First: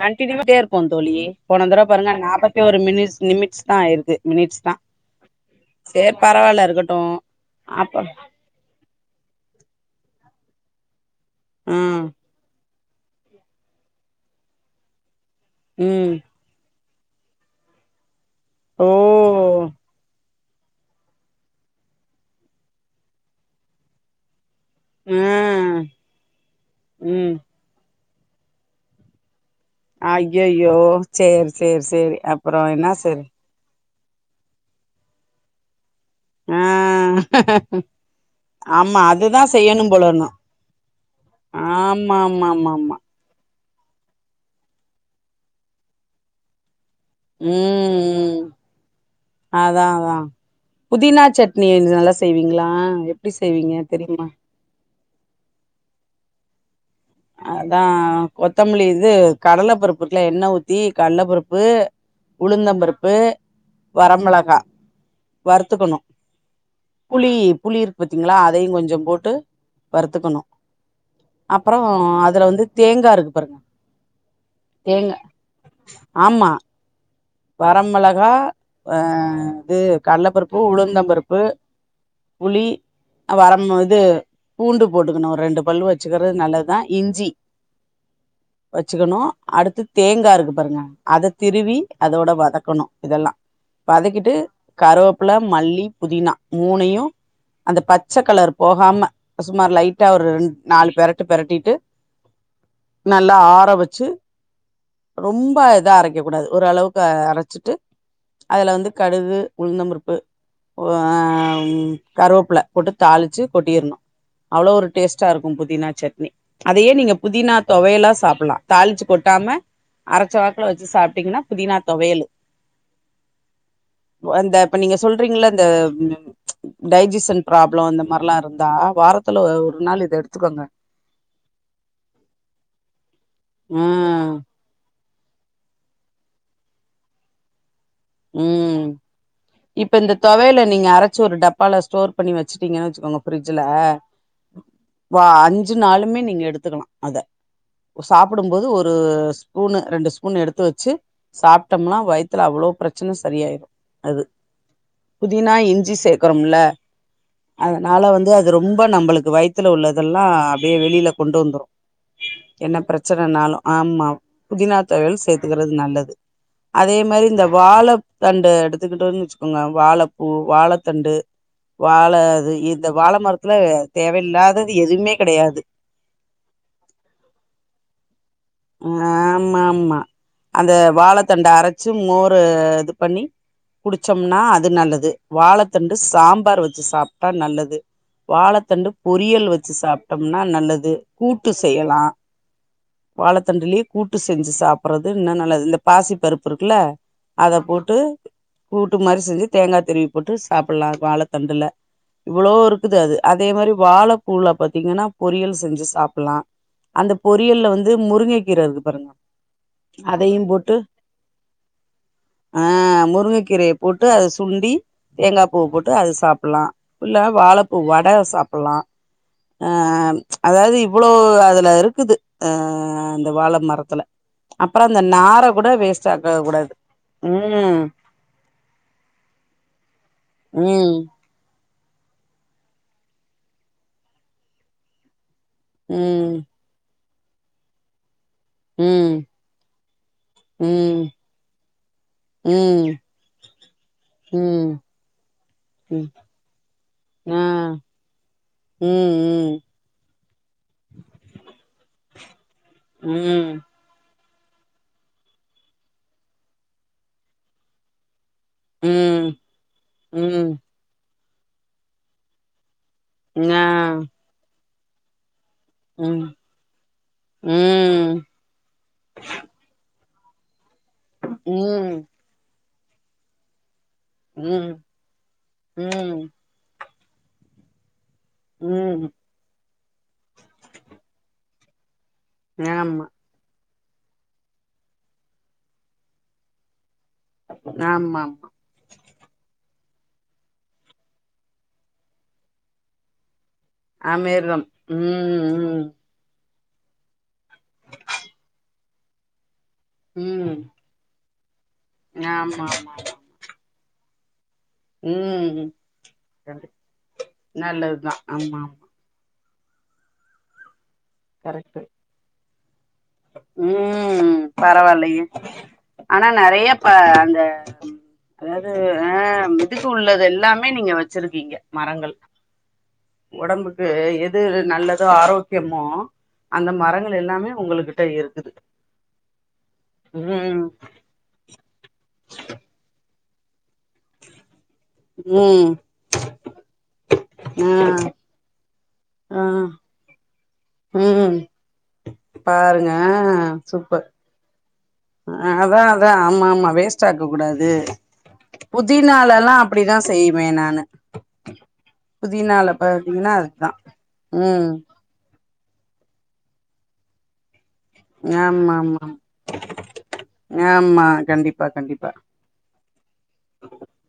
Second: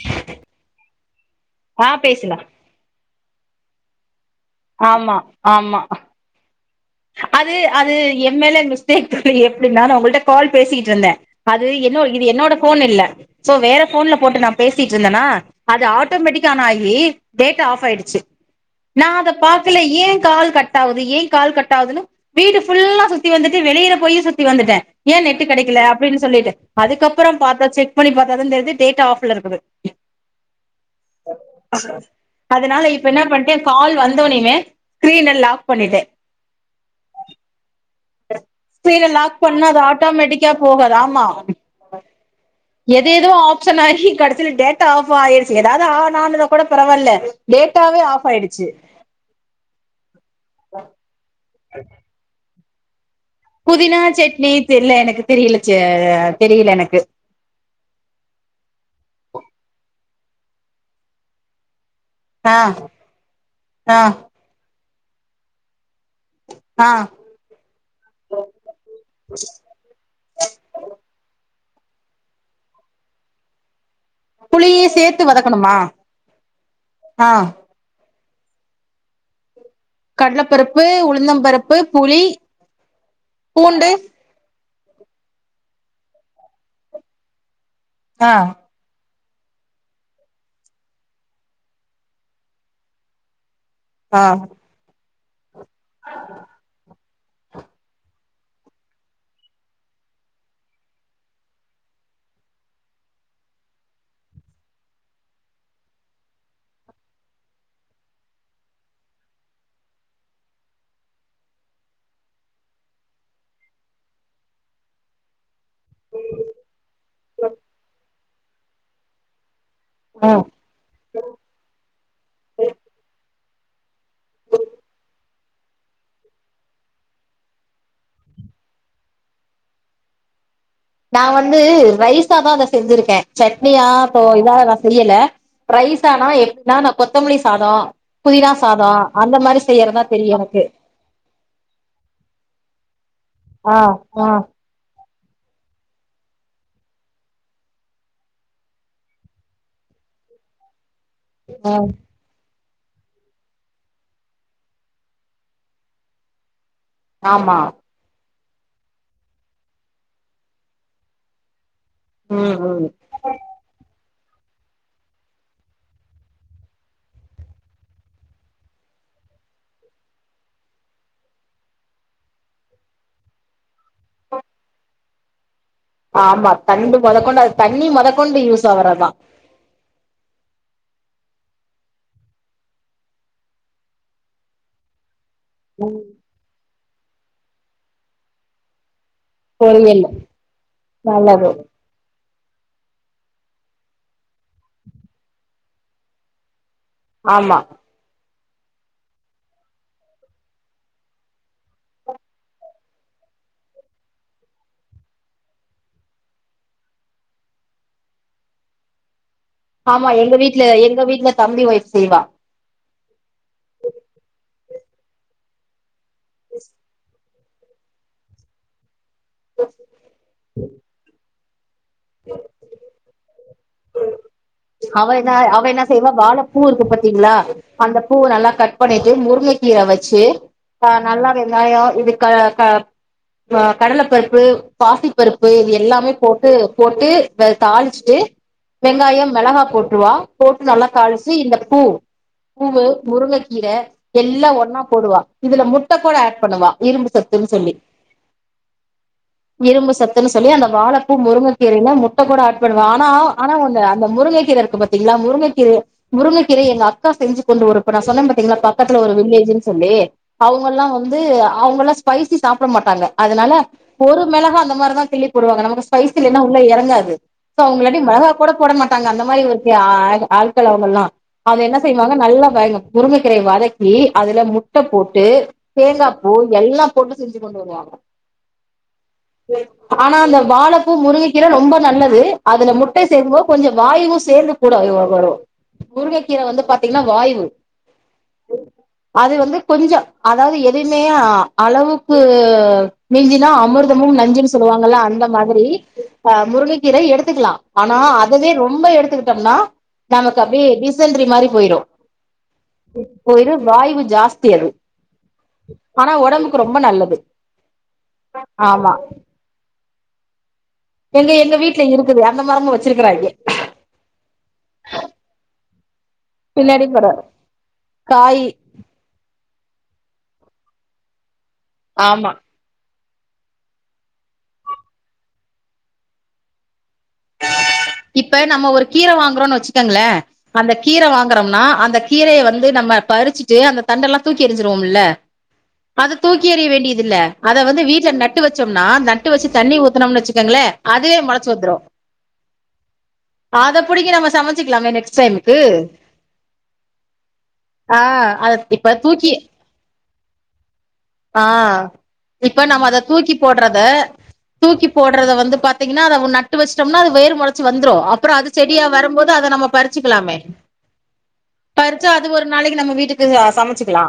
continue [inaudible] இருப்போ தோழி போன தடவ ஆ பாருங்க பேசலா நாப்பத்திஓரு மினிட்ஸ் நிமிட்ஸ் தா ஆயிருக்கு மினிட்ஸ் ஆமா ஆமா பரவால இருக்கட் அது அது எம் மேல மிஸ்டேக் தோழி எப்டின்னா நா உங்கள்ட்ட கால் பேசிக்கிட்டுருந்தே அது என்னோ ம் இது என்னோட ஃபோன் இல்ல சோ வேற ஃபோன்ல போட்டு நா பேசிட்ருந்தனா அது ம் ஆட்டோமேட்டிக் ஆனாகி டேட்டா ஆஃப் ஆயிடுச்சு ஓ நா அத பாக்கல ஏ கால் கட் ஆகுது ஏன் கால் கட் ட் ஆகுதுனு வீடு ஃபுல்லா சுத்தி வந்துட்டு வெளில போயு சுத்தி வந்துட்டே ஏ ஆ நெட்டு கெடைக்கல அப்டின் சொல்லிட்டு அதுக்கப்பற ம் பாத்தா செக் பண்ணி பாத்தா தா தெரியிது டேட்டா ஆஃப்ல இருக்குது அய்யோயோ செரி செரி செரி அப்றோ அதனால ன்னா இப்ப செய்ற என்ன பண்ட்டே கால் வந்தனோமே ஸ்கிரீன லாக் பண்ணிட்டே ஆ ஆமா ஸ்கிரீன அதுதா லாக் பண்ணா அது செய்யணும் போலணு ஆட்டோமேட்டிக்கா போகாது ஆமாமாமாமா அது ஏதோ ஆப்ஷன் ஆகி கடசில டேட் டா ஆஃப் ஆயிருச்சு ஏதாவ்து ஆன் ஆனத கூட பரவால்ல ம் டேட்டாவே ஆஃப் ம் ஆயிடுச்சு அதா அதா புதினா சட்னி நல்லா செய்விங்ளா புதினா சட்னி தெர்ல எனக்கு தெரில செ தெரில எனக்கு அதா கொத்தமல்லி இது கடல பருப்பு இருக்ல எண்ணெ ஊத்தி கல்ல பருப்பு ஆ உளுந்தம்பருப்பு ஆ வரமிளகா வறுத்துக்கணு ஆ புளி புளி இருக்கு பாத்தீங்ளா அதையு கொஞ்சம் போட்டு வறுத்துக்கணு அப்றோ அதுல வந்து தேங்கா இருக்கு பாருங்க புளியையு தேங்கா சேத்து வதக்கணுமா ஆமா ஆ வரமிளகா அ இது கல்ல பருப்பு கடலப்பருப்பு உளுந்தம் பருப்பு உளுந்தம்பருப்பு புளி வரம் பூண்டு இது பூண்டு போட்டுக்கணு ஒரு ரெண்டு பல்லு வச்சுக்கறது நல்லது தா இஞ்சி ஆ வச்சுக்கணு அடுத்து தேங்கா இருக்கு பாருங்க அத திருவி அதோட வதக்கணு இதெல்லா ஆ வதக்கிட்டு கருவ ப்ல மல்லி புதினா மூணையு அந்த பச்ச கலர் போகாம சுமார் லைட்டா ஒரு ரெண் நாலு பெரட்டு பெரட்டிட்டு நல்லா ஆற வெச்சு ரொம்ப இதா அரைக்க கூடாது ஓரளவுக்கு அரச்சிட்டு அதுல வந்து கடுகு, உளுந்தம் பருப்பு ஒ அ கருவேப்புல போட்டு தாளிச்சு கொட்டிறனு அவ்ளோ ஒரு டேஸ்ட்டா இருக்கு புதினா சட்னி அதையே நீங்க புதினா துவையலா சாப்பல்லா தாளிச்சு கொட்டாம அரச்ச ம் வாக்குல வெச்சு சாப்ட்டீங்கனா புதினா துவையலு ஒ அந்த இப்ப நீங்க சொல்றீங்கல்ல அந்த ம் டைஜிசன் ப்ராப்ளோ அந்த மாரெல்லா இருந்தா வாரத்துல ஒரு நாள் இத எடுத்துகோங்க நா வந்து ரைஸாதா அத செஞ்சிருக்கே சட்னியா ம் இதி நா செய்யல ரைஸ் ஆனா எ நானா கொத்தமல்லி சாதோ புதினா ம் சாதோ அந்த மாரி இப்ப செய்யறதா இந்த தெரியு எனக்கு தொவையல நீங்க அரச்சு ஒரு டப்பால ஸ்டோர் பண்ணி வெச்சுட்டீங்கன் வெச்சுக்கோங்க ஃப்ரிட்ஜ்ல ஆ ஆ வா அஞ்சு நாளுமே நீங்க எடுத்துக்கலா அத சாப்புடும்போது ஒரு ஸ்பூன் ரெண்டு ஸ்பூன் எடுத்து வெச்சு ஆ சாப்டம்னா வயித்துல அவ்ளோ பிர ச்சன சரியாயிரு அது புதினா, இஞ்சி சேக்கறோமல்ல ஆமா அதனால வந்து அது ரொம்ப நம்மளுக்கு வயித்துல உள்ளதெல்லா அப்டியே வெளில கொண்டு வந்துரு ம் என்ன பிர ம் பிரச்சனனாலு ஆமா புதினா தொவையல் சேத்துக்கறது நல்லது அதே மாரி இந்த வாழத்தண்டு எடுத்துகிட்டோனு வெச்சுக்கோங்க வாழப்பூ, வாழத்தண்டு வாழ அது இந்த வாழ மரத்துல தேவையில்லாதது எதுமே கெடையாது ஆமா தண்டு முதக்கொண்டு அது தண்ணி முதக்கொண்டு யூஸ் ஆவறதா ம் ஆமா அந்த வாழத்தண்ட அரச்சு மோர் ரு இது பண்ணி குடிச்சம்னா அது நல்லது வாழத்தண்டு சாம்பார் வெச்சு சாப்ட்டா நல்லது வாழத்தண்டு பொறியல் வெச்சு பொரியல் சாப்ட்டம்னா நல்லது நல்லது கூட்டு செய்யலா வாழத்தண்டுலயே கூட்டு செஞ்சு சாப்பறது இன்னு நல்லது இந்த பாசி பருப்பு இருக்கல்ல அத ஆமா போட்டு கூட்டு மாறி செஞ்சு தேங்கா திருவி போட்டு சாப்பல்லா வாழத்தண்டுல இவ்ளோ இருக்குது அது அதே மாரி வாழப்பூல பாத்தீங்கன்னா பொரியல் செஞ்சு சாப்புலா அந்த பொறியல்ல வந்து முருங்கக்கீர இருக்கு பாருங்க ஆமா எங்க அதையு வீட்ல போட்டு எங்க வீட்ல தம்பி ஒய்ஃப் செய்வா ஆ முருங்கக்கீரய போட்டு அத சுண்டி தேங்கா பூவ போட்டு அத சாப்பல்லா இல்ல வாழப்பூ வட சாப்பல்லா ஆ அதாவது இவ்ளோ அதுல இரு க்குது அ அந்த வாழ மரத்துல அப்புறோ அந்த அவ என்னா நார அவ கூட என்னா வேஸ்ட் செய்வா ஆக்க வாழப்பூ கூடாது இருக்கு பாத்தீ ங்லா ம் அந்த பூவ நல்லா கட் பண்ணிட்டு முருங்க கீர வெச்சு ஆ ம் நல்லா வெங்காயோ இது க க கடலப்பருப்பு பாசி பருப்பு இது எல்லாமே ம் போட்டு போட்டு தாளிச்சிட்டு ம் வெங்காயோ மிளகா போட்றுவா போட்டு நல்லா ம் தாளிச்சு இந்த பூ ம் பூவு முருங்கக்கீர எல்லா ம் ஒன்னா போடுவா இதுல முட்ட ம் கூட ஆட் பண்ணுவா இரும்பு சத்துன்னு சொல்லி ம் ம் இரும்பு சத்துனு சொல்லி அந்த வாழப்பூ முருங்கக்கீரைல முட்ட கூட ஆட் பண்ணுவா ஆனா ஆனா ம் அந்த முருங்க முருங்ககீர இருக்கு பத்தீங்ளா முருங்கக்கீரய முருங்கக்கீரய எங்க அக்கா செஞ்சு கொண்டு ஒருப்ப நா சொன்ன பாத்தீங்களா ம் பக்கத்துல ஒரு ம் வில்லேஜ்ஜுன் சொல்லி ம் அவுங்கல்லா வந்த் வந்து அவங்களா ஸ்பைசி சாப்ட மாட்டாங்க அதுனால ஆ போரு மெளகா அந்த மாரிதா கிள்ளி போடுவாங்க நமக்குஸ் ஸ்பைஸ் ம் இல்லேனா உள்ள யறங்காது சோ அவங்களாட்டி ம் மெளகா கூட போட மாட்டாங்க அந்தா மாரி ஒருத்தி ஆய்கா ஆல்கள்ல அவங்கல்லா அத என்ன ம் செய்வாங்க நல்லா காய்னு முருங்கக்கீரைய வரக்கி அதுல ம் முட்ட போட்டு தேங்கா ம் பூ எல்லா போட்டு செஞ்சு கொண்டு வருவாங்க ம் ஆனா அந்த வாழப்பூ முருங்க கீர ரொம்ப நல்லது அதுல முட்டை ஆமா சேக்கும்போ கொஞ்ச வாயுவு சேர்ந்து கூட அயோவா வரு முருங்கக்கீர வந்து பாத்தீங்னா வாயு ஆமாமா [unintelligible] அது வந்து கொஞ்சோ அதாவ்து எதய்மே ஆ அளவுக்கு மிஞ்சினா அமுர் தமும் நஞ்சுன்னு அமிர்தம் சொல்லுவாங்கள அந்த ம் மாதிரி ம் ஆ முருங்கங்கீர எடுத்துக்லாம் ஆனா அதவே ரொம்ப எடுத்துக்கிட்டோம்னா நமக்கு அப்டே எப்டிஸ் டிசன்றி மாரி போய்ரு யாமா ஆமா அம் போய்ரு வாய்வு ஜாஸ்தி அடு உம் காது நல்லது நல்லத்தான் ஆமாம் ஆமா எங்க எங்க வீட்ல இருக்குது அந்த மாருங்க வச்சிருக்கிறாங்க உம் பரவால்லயே ஆனா நெறைய பின்னாடி பா மரம் அந்த காய் அதாவ் உ ஆ இதுக்கு உள்ளது எல்லாமே நீங்க வச்சிருக்கீங்க மரங்கள் ஆமா ஒடம்புக்கு எது நல்லதோ ஆரோக்கியமோ அந்த மரங்கள் எல்லாமே உங்களுக்கு இப்ப நம்ம ஒரு கீர வாங்குறோன் வச்சிக்கங்ளே ம் அந்த கீர வாங் க்றம்னா அந்த கீரய வந்து நம்ம பறிச்சி டு அந்த தண்டெல்லா தூக்கி எறிஞ்சிருவோம்ல்ல ம் அத தூக்கி எறிய வேண்டியதில்ல அத ஆ வந்து வீட்ல நட் ட்டு வச்சோம்னா நட்டு வச்சு தண்ணி ஊத்துனும்ல் வச்சுக்கங்ளே உம் பாருங்க ஆத புடுங்கி நாம சமச்சிக்லாமே நெக்ஸ்ட் டைம்மு அ அதா அதா ஆமாமா வேஸ்ட் ஆக்கக் கூடாது ஆ அத இப்ப தூக்கி புதினாலலா அப்டிதா செய்வே நானு ஆ இப்ப புதினால நாம அத பாத்தீங்கன்னா தூக்கி அதுதா போட்றத ம் தூக்கி போட்றத வந்து பாத்தீங்கன்னா அதவ் நட்டு வெச்சுடோம்னா அது வேர் முள ச்சி வந்த்ரு அப்ற அது ஆமா செடியா ஆமா வரும்போது அத நாம பறிச்சுக்கலாமே ஆமா கண்டிப்பா பறிச்சா கண்டிப்பா அது ஒரு நாளைக்கு நம்ம வீட்டுக்கு ஆ சமச்சுக்கலா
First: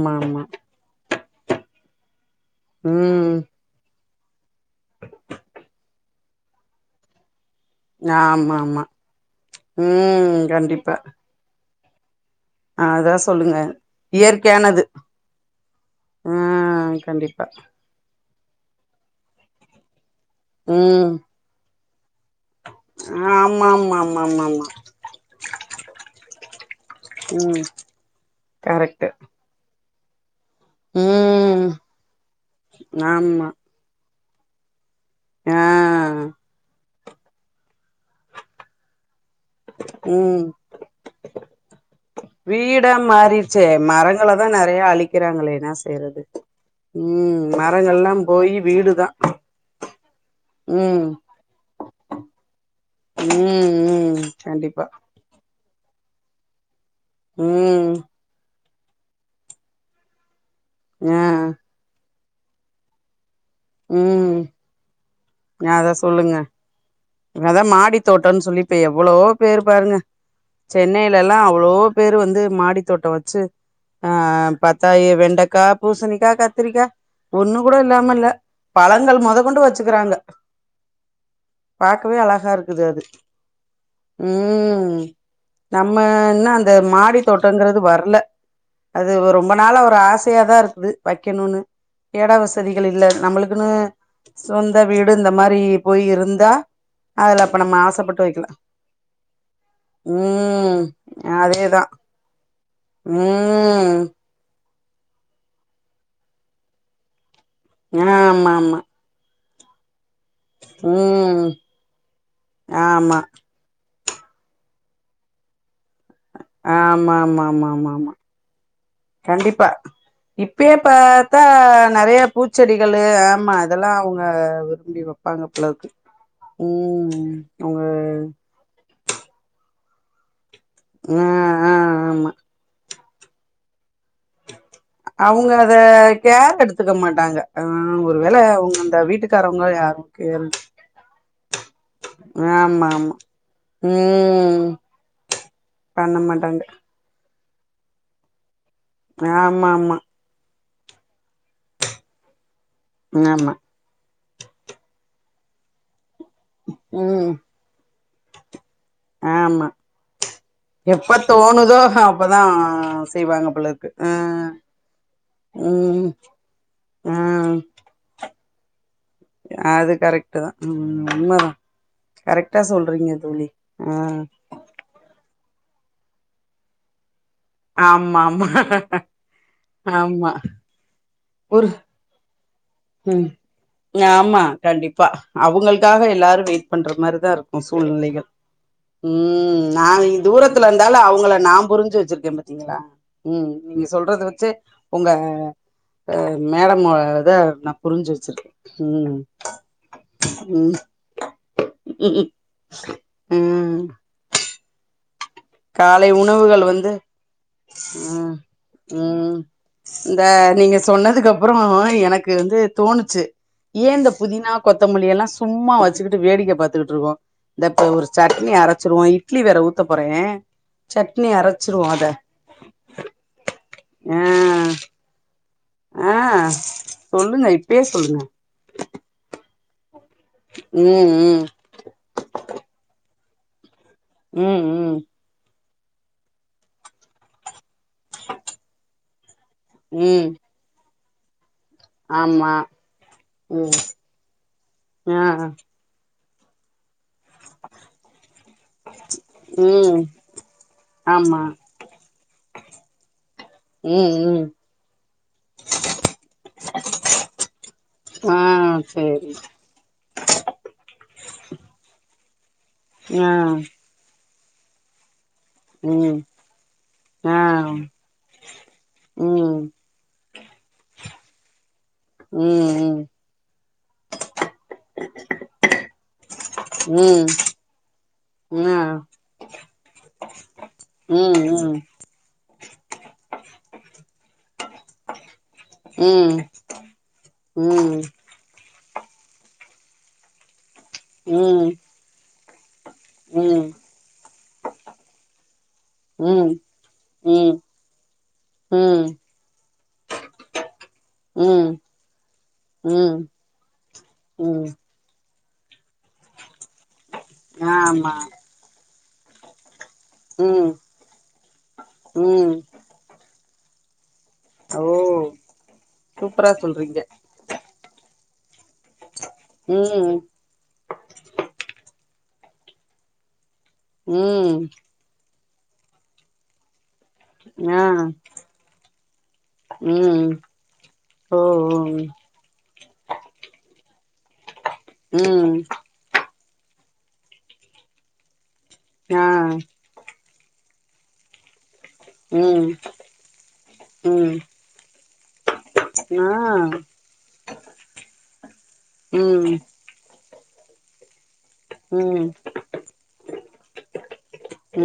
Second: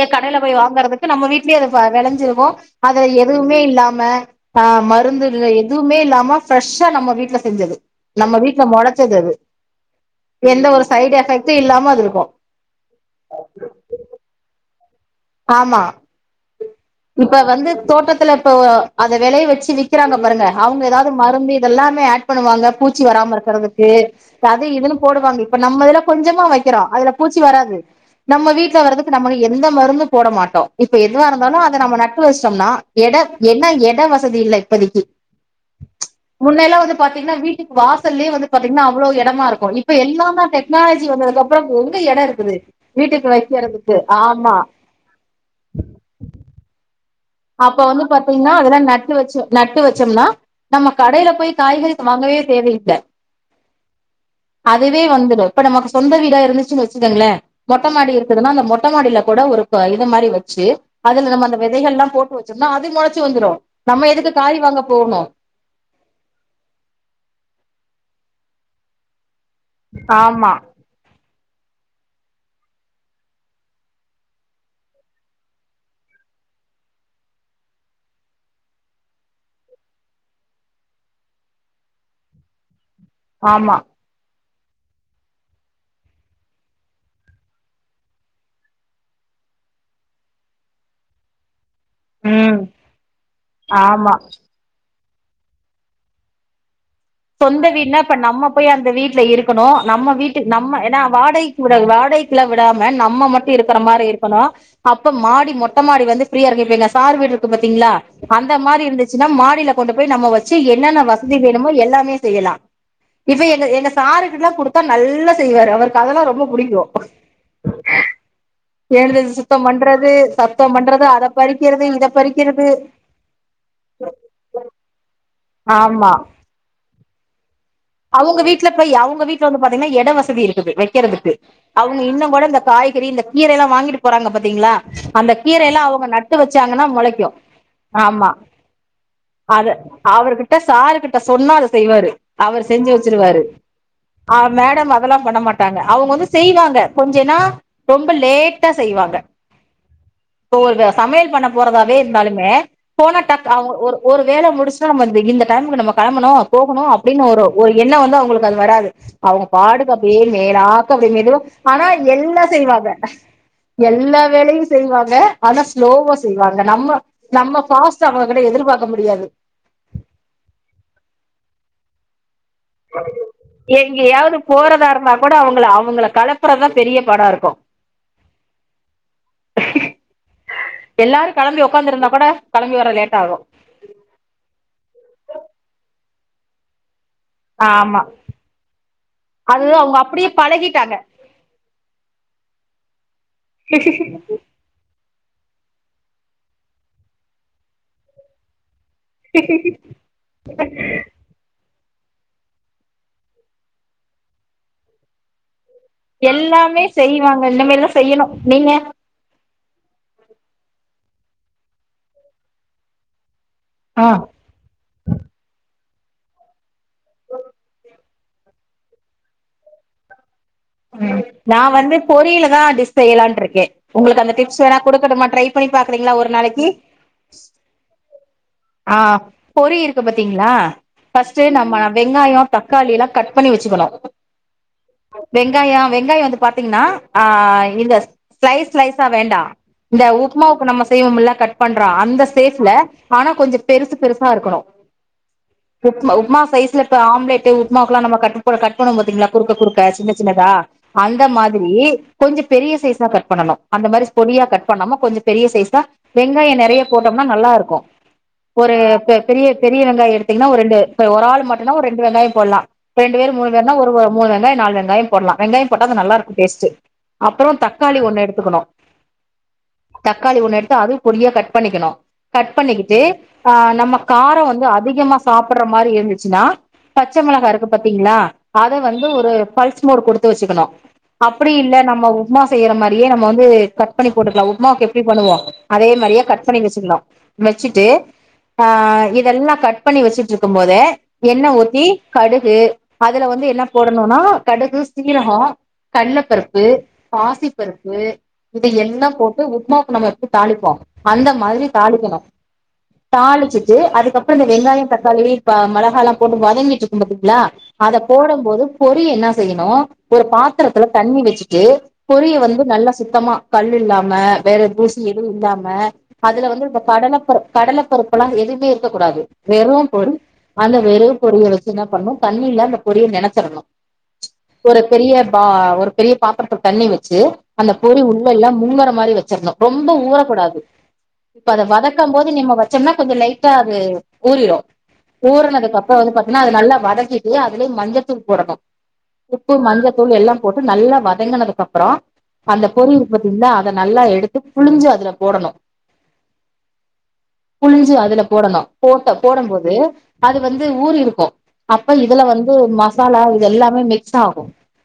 ஏ கடல ஆமா போய் வாங்குறதுக்கு நம்ம வீட்லியே அத பா வெளஞ்சிருவோ அது ம் எதுவ்மே ஏ இல்லாம பா மருந்து இல்ல எதுவ்மே இல்லாம ஃப்ரஷ்ஷா நம்ம வீட்ல செஞ்சது நம்ம ஆமா வீட்ல ஆமா முளச்சது அது ம் எந்த ஒரு சைட் எஃபெக்ட்டு இல்லாம அது இருக்கு அ அதா சொல்லுங்க இயற்கையானது ஆமா ஆ இப்ப கண்டிப்பா வந்து தோட்டத்துல ப்போ அத வெலய வெச்சி விக்கிறாங்க பாருங்க அவுங்க ஏதாவ்து ம் மருந்தி இதெல்லாமே ஆட் பண்ணுவாங்க பூச்சி வராம ஆமா இருக்குறதுக்கே ஆமா ஆமா ஆமா ப ஆமா அது இதுன்னு போடுவாங்க இப்ப நம்ம இதுல கொஞ்சமா வைக்குறோஅதுல பூச்சி ம் வராது நம்ம வீட்ல கரெக்ட்டு வரதுக்கு நம்மய் எந்த மருந்து போட மாட்டோ இப்ப எதுவா இருந்தாலு ம் அத நம்ம நட்டு வச்ட்டோம்னா எட ஆமா என்ன எட வஸ் சதில்லே இப்பதிக்கி ஆ முன்னெல்லா வந்து பாத்தீங்னா வீட் டிக் வாசல்லயே வந்து பாத்தீங்கன்னா அவ்ளோ எடமாரு க்கு இப்ப ம் எல்லாம டெக்னாலஜி வந்ததுகப்றோ எங்க எடோருக்குது வீடா வீட்டுக்கு வக்கற்துக்கு ஆமா க்கிறாங்களே என்னா செய்றது ம் அப்ப வந்து மரங்கள்லா பாத்தீங்ன்னா போயி அதல்லா வீடுதா நட்டு வச்சு நட்டு வச்சம்னா நம்ம ம் கடைல போய் காய்கறி வாங்கவே தேவயில்ல ம் ம் கண்டிப்பா வந்துடு இப்ப நமக்கு சொந்த வீடா இருந்துச்சுன் வச்சுக்கங்ளே மொட்ட ம் மாடி இரு ந்துதுனா அந்த மொட்டமாடில கூட ஒரு இது மாரி வச்சு ஆ அதுல நம்ம அந்த வெதைகள்லா போ ட்டு வச்சம்ன்னா அது மொளச்சு வந்துரு நம்ம எதுக்கு ம் காய் வாங்க போனு அத சொல்லுங்க அதா மாடி தோட்டோன் சொல்லி இப்ப எவ்ளோ பேர் பாருங்க ஆமா சென்னைலல்லா அவ்ளோ பேரு வந்து மாடி தோட்டோ வச்சு ஆ பாத்தாயி வெண்டக்கா பூசணிக்கா கத்திரிக்கா ஒன்னு கூட இல்லாமில்ல பழங்கள் மொதக் கொண்டு வச்சுக்குறாங்க பாக்கவே அழகா இருக்குது அது ஆமா ம் நம்ம இன்னு அந்த மாடி தோட்டங்கறது வர்ல அது ரொம்ப நாளா ஒரு ஆசயா தாருக்குது வக்கணுனு எட ம் வசதிகள் இல்ல நம்பளுக்குனு ஆமா சொந்த வீடு இந்த மாரி போய் இருந்தா அதுல அப்ப சொந்த நம்ம வீட்னா இப்ப ஆசப்பட்டு நம்ம வைக்கலா போய் அந்த வீட்ல இருக்கனு நம்ம வீட்டு நம்ம ம் ஏனா வாடைக்கு விட அதேதா வாடை க்லா விடாம நம்ம மட்டு இருக்ற ம் மாரி இரு க்கனு அப்ப மாடி மொட்ட மாடி வந்து ஃப்ரீயாருக்கு இப்ப எங்க சார் வீடு இருக்கு பாத்தீங்ளா ஆமா அந்த ஆமா மாரி இருந்து ச்சுனா மாடில கொண்டு போய் நம்ம வச்சு என்னென்ன வசதி ம் வேணுமோ எல்லாமே செய்யலா ஆமா இப்ப எங்க எங்க சாருகிட்லா குடுத்தா நல்லா செய்வாரு அவருக்கு அதெல்லா ரொம்ப புடிக்கு ஆமாமாமாமாமா எழுந்து சுத்தம் கண்டிப்பா பண்றது இப்பயே சத்தம் பண்றது அத பாத்தா பறிக்கிறது இத நறையா பறிக்கிறது பூச்செடிகளு ஆமா இதெல்லா அவுங்க விரும்பி வப்பாங்க போலர்க்கு ஆமா ம் ம் அவுங்க வீட்ல போய் அவுங்க வீட்ல வந்து பாத்தீங்னா எட வசதி இருக்குது ஆ வெக்கற்துக்கு ஆ அவுங்க ஆமா இன்னுங்கூட இந்த காய்கறி இந்த கீரயல்லா வாங்கிட்டு போறாங்க பாத்தீங்ளா அந்த அவங்க அத கீரயல்லா அவுங்க நட்டு கேர் வச்சாங்கன்னா எடுத்துக்க மொளைக்கு மாட்டாங்க ஆ ஒரு ஆமா வேள அவங்க அந்த வீட்டுக்காரவங்க அத யாரு கேர் அவர்கிட்ட சாரு கிட்ட சொன்னா அத செய்வாரு அவரு ஆமா செஞ்சு ஆமா வச்சிருவாரு ஆ ம் மேடம் அதெல்லா பண்ண மாட்டாங்க அவுங்க பண்ண வந்து மாட்டாங்க செய்வாங்க கொஞ்சேன்னா ரொம்ப லேட்டா செய்வாங்க ஆமா ஆமா போற்வ சமையல் பண்ண போறதாவே இந்தாலுமே போனா டக் ஆமா அவுங்க ஒரு ஒரு வேல முடிச்சுட்டா நம்ம இந்த இந்த டைமுக்கு நம்ம கெளம்பனு போகனு அப்டின் ம் ஒரு ஒரு எண்ணோ வந்து அவுங்ளுக்கு அது வராது அவங்க ஆமா பாடுக்கு அப்டியே மேலாக்க அப்டியே எப்ப மெதுவா தோணுதோ ஆனா அப்பதா எல்லா செய்வாங்க செய்வாங்க போலருக்கு ஆ எல்லா வேலயு செய்வாங்க ஆனா ம் ஸ்லோவா செய்வாங்க நம்ம ஆ நம்ம ஃபாஸ் ச்சு அவுங்க கிட்ட எதிர்பாக்க முடியாது அது கரெக்ட்டு தா ம் உண்ம தா கரெக்டா சொல்றீங்க தோழி ஆ எங்கேயாவது போறதா இருந்தா கூட அவுங்கள அவுங்கள களப்புறதா பெரிய பாடாருக்கு ஆமாமா ஆமா எல்லாரு கெளம்பி ஒரு ஒக்காந்துருந்தா கூட கெளம்பி வர ம் லேட்டாகு ஆமா கண்டிப்பா அவுங்களுக்காக எல்லாரு வெயிட் பண்ற மாரிதாருக்கு ஆமா சூழ்நிலைகள் ம் அது நா அவங்க அப்டியே தூரத்துல பழகிட்டாங்க இந்தாலு அவுங்கள நா புரிஞ்சு வச்சிருக்கே பாத்தீங்களா ம் நீங்க சொல்றத வச்சே ஒங்க ஆ மேடமோடத நா புரிஞ்சு வச்சிருக்கே ம் உம் உ ம் காலை உணவுகள் எல்லாமே வந்து செய்வாங்க இனிமேல்தா செய்யணு ம் நீங்க ம் இந்த நீங்க சொன்னதுக்கப்றோ எனக்கு வந்து தோணுச்சு ஏ ஆ இந்த புதினா கொத்தமல்லி எல்லா சும்மா வச்சுக்கிட்டு வேடிக்க பாத்துட்டு இருக்கோ இந்தப்ப ஒரு சட்னி அரச்சிறுவோ இட்லி வேற ஊத்த போறே ம் சட்னி நா அரைச்சிருவோ வந்து அத பொரியிலதா‌ டிஸ் செய்யலான் ருக்கே ஆ உங்ளுக்கு அந்த டிப்ஸ் வேணா குடுக்கட்டுமா ட்ரை பண்ணி பாக்கறீங்ளா ஆ ஒரு நாளைக்கி சொல்லுங்க இப்பயே சொல்லுங்க ஆ பொறி இருக்கு பாத்தீங்ளா ம் ஃபஸ்ட்டு ம் நம்ம வெங்காயோ தக்காளி எல்லா கட் பண்ணி வெச்சுக்கணு ம் ம் வெங்காயோ வெங்காயோ வந்து பாத்தீங்கன்னா ஆ இந்த ஸ்லைஸ் ஸ்லைஸா வேண்டா இந்த ம் உப்புமாவுக்கு நம் செய்வம்ல்ல கட் பண்றோ அந்த ஆமா சேஃப்ல ஆனா கொஞ்சோ ம் பெருசு பெருசா இருக்கணு ஆ உப்மா உப்மா சைஸ்ல இப்ப ஆம்லேட் உப்புமாவுக்குலா நம்ப கட் பண்ணுவோ பாத்தீங்ளா குறுக்க குறுக்க ம் சின்ன தா அந்த ஆமா மாதிரி கொஞ்ச பெரிய சைஸ்ஸா கட் பண்ணனு அந்த மாரி ம் பொடியா ம் கட் பண்ணாம கொஞ்சம் பெரிய சைஸ்ஸா வெங்காயோ நெறைய போட்டோம்னா நல்லா இருக்கு ஆ ஒரு ப சேரி பெரிய பெரிய வெங்காய எடுத்தீங்ன்னா ஒரு ரெண்டு ஒரு ஆள் மட்டுனா ஒரு ரெண்டு வெங்காய போல்லா ரெண்டு ஆ பேர் மூணு பேர்னா ஒரு வ மூனு வெங்காய நாலு வெங்காய போட்லா வெங்காய போட்டா அது நல்லா ம் இருக்கு டேஸ்ட்டு அப்றோ ஆ தக்காளி ஒண்ணு எடுத்துக்கணு ம் தக்காளி ஒண்ணு எடுத்து அதுவு பொடியா கட் பண்ணிக்கணு கட் பண்ணிக்கிட்டு ம் ஆ நம்ம கார வந்து அதிகமா சாப்பட்ட மாரி இரு ச்சுனா ம் ம் பச்சமிளகா இருக்கு பாத்தீங்ளா ம் அத ஆ வந்து ஒரு பல்ஸ் மூட் குடுத்து வச்சுக்கணு ம் அப்டி ம் இல்ல நம்ம உப்மா செய்யற மாரியே நம்ப வந்து கட் பண்ணி போட்டுக்கலா உப்மாக்கு எப்டி பண்ணுவோ அதே மாரியே ம் கட் பண்ணி வெச்சுக்கனு வெச்சுட்டு ம் ஆ இதெல்லா கட் பண்ணி வெச்சுட்டுருக்கும் போதே எண்ணெ ம் ஊத்தி கடுகு அதுல வந்து என்ன ம் போடணூனா கடுகு சீரகோ ம் கள்ளபருப்பு பாசிப்பருப்பு இது எல்லா ம் போட்டு உப்மாக்கு நம்ம எப்டி தாளிப்போ அந்த மாத்ரி தாளிக்கணு ம் தாளிச்சிட்டு அதுக்கப்றம் இந்த ம் வெங்காய தக் காளி ப மெளகாலா போட்டு வதங்கிட்டு இருக்கும் பாத்தீங்ளா அத ஆமா போடம் போது பொறி ன்னா செய்யணு ஒரு ம் பாத்திரத்துல தண்ணி வெச்சுட்டு பொறிய ம் வந்து நல்லா சுத்தமா கல் இல்லாம வேற ஓ தூசி எதுவு இல்லாம அதுல சூப்பரா வந்து இந்த சொல்றீங்க கடளப்பரு கடளப்பருப்பல்லா எதுமே இருக்கக் கூடாது வெறு பொறி ம் அந்த வெரூ பொறிய வெச்சு என்ன பண்ணணு தண்ணீல அந்த பொறிய நெனச்சிரணு ம் ஒரு பெரிய பா ஒரு பெரிய பாத்திரத்ல தண்ணி வெச்சு அந்த ஆ பொறி உள்ளல்லா முங்ர மாரி வெச்சிரனு ரொம்ப ம் ஊறக்கூடாது ஓ இப்ப அத ஓ வதக்கு போது நம்ம வச்சோம்னா கொஞ்சொ லைட்டா அது ஊறிறும் ம் ஊறுனதுக்கப் றோ வந்து பாத்தீனா அத நல்லா வதக்கிட்டு அதுலய் மஞ்சத்தூள் போடனு ஆ உப்பு மஞ்சத்தூள் எல்லா போட்டு நல்லா வதங்கனதுக்கப் றோ அந்த ம் பொறி இருக்கு பாத்தீங்ளா அத நல்லா ம் எடுத்து புழிஞ்சு அதுல போடணு ஆ புழிஞ்சி அதுல போடணு போட்ட போடம் ம் போது அது வந்து ஊரிருக்கோ அப்ப இதுல ம் வந்து மசாலா இது எல்லாமே மிக்ஸ் ஆகு ம்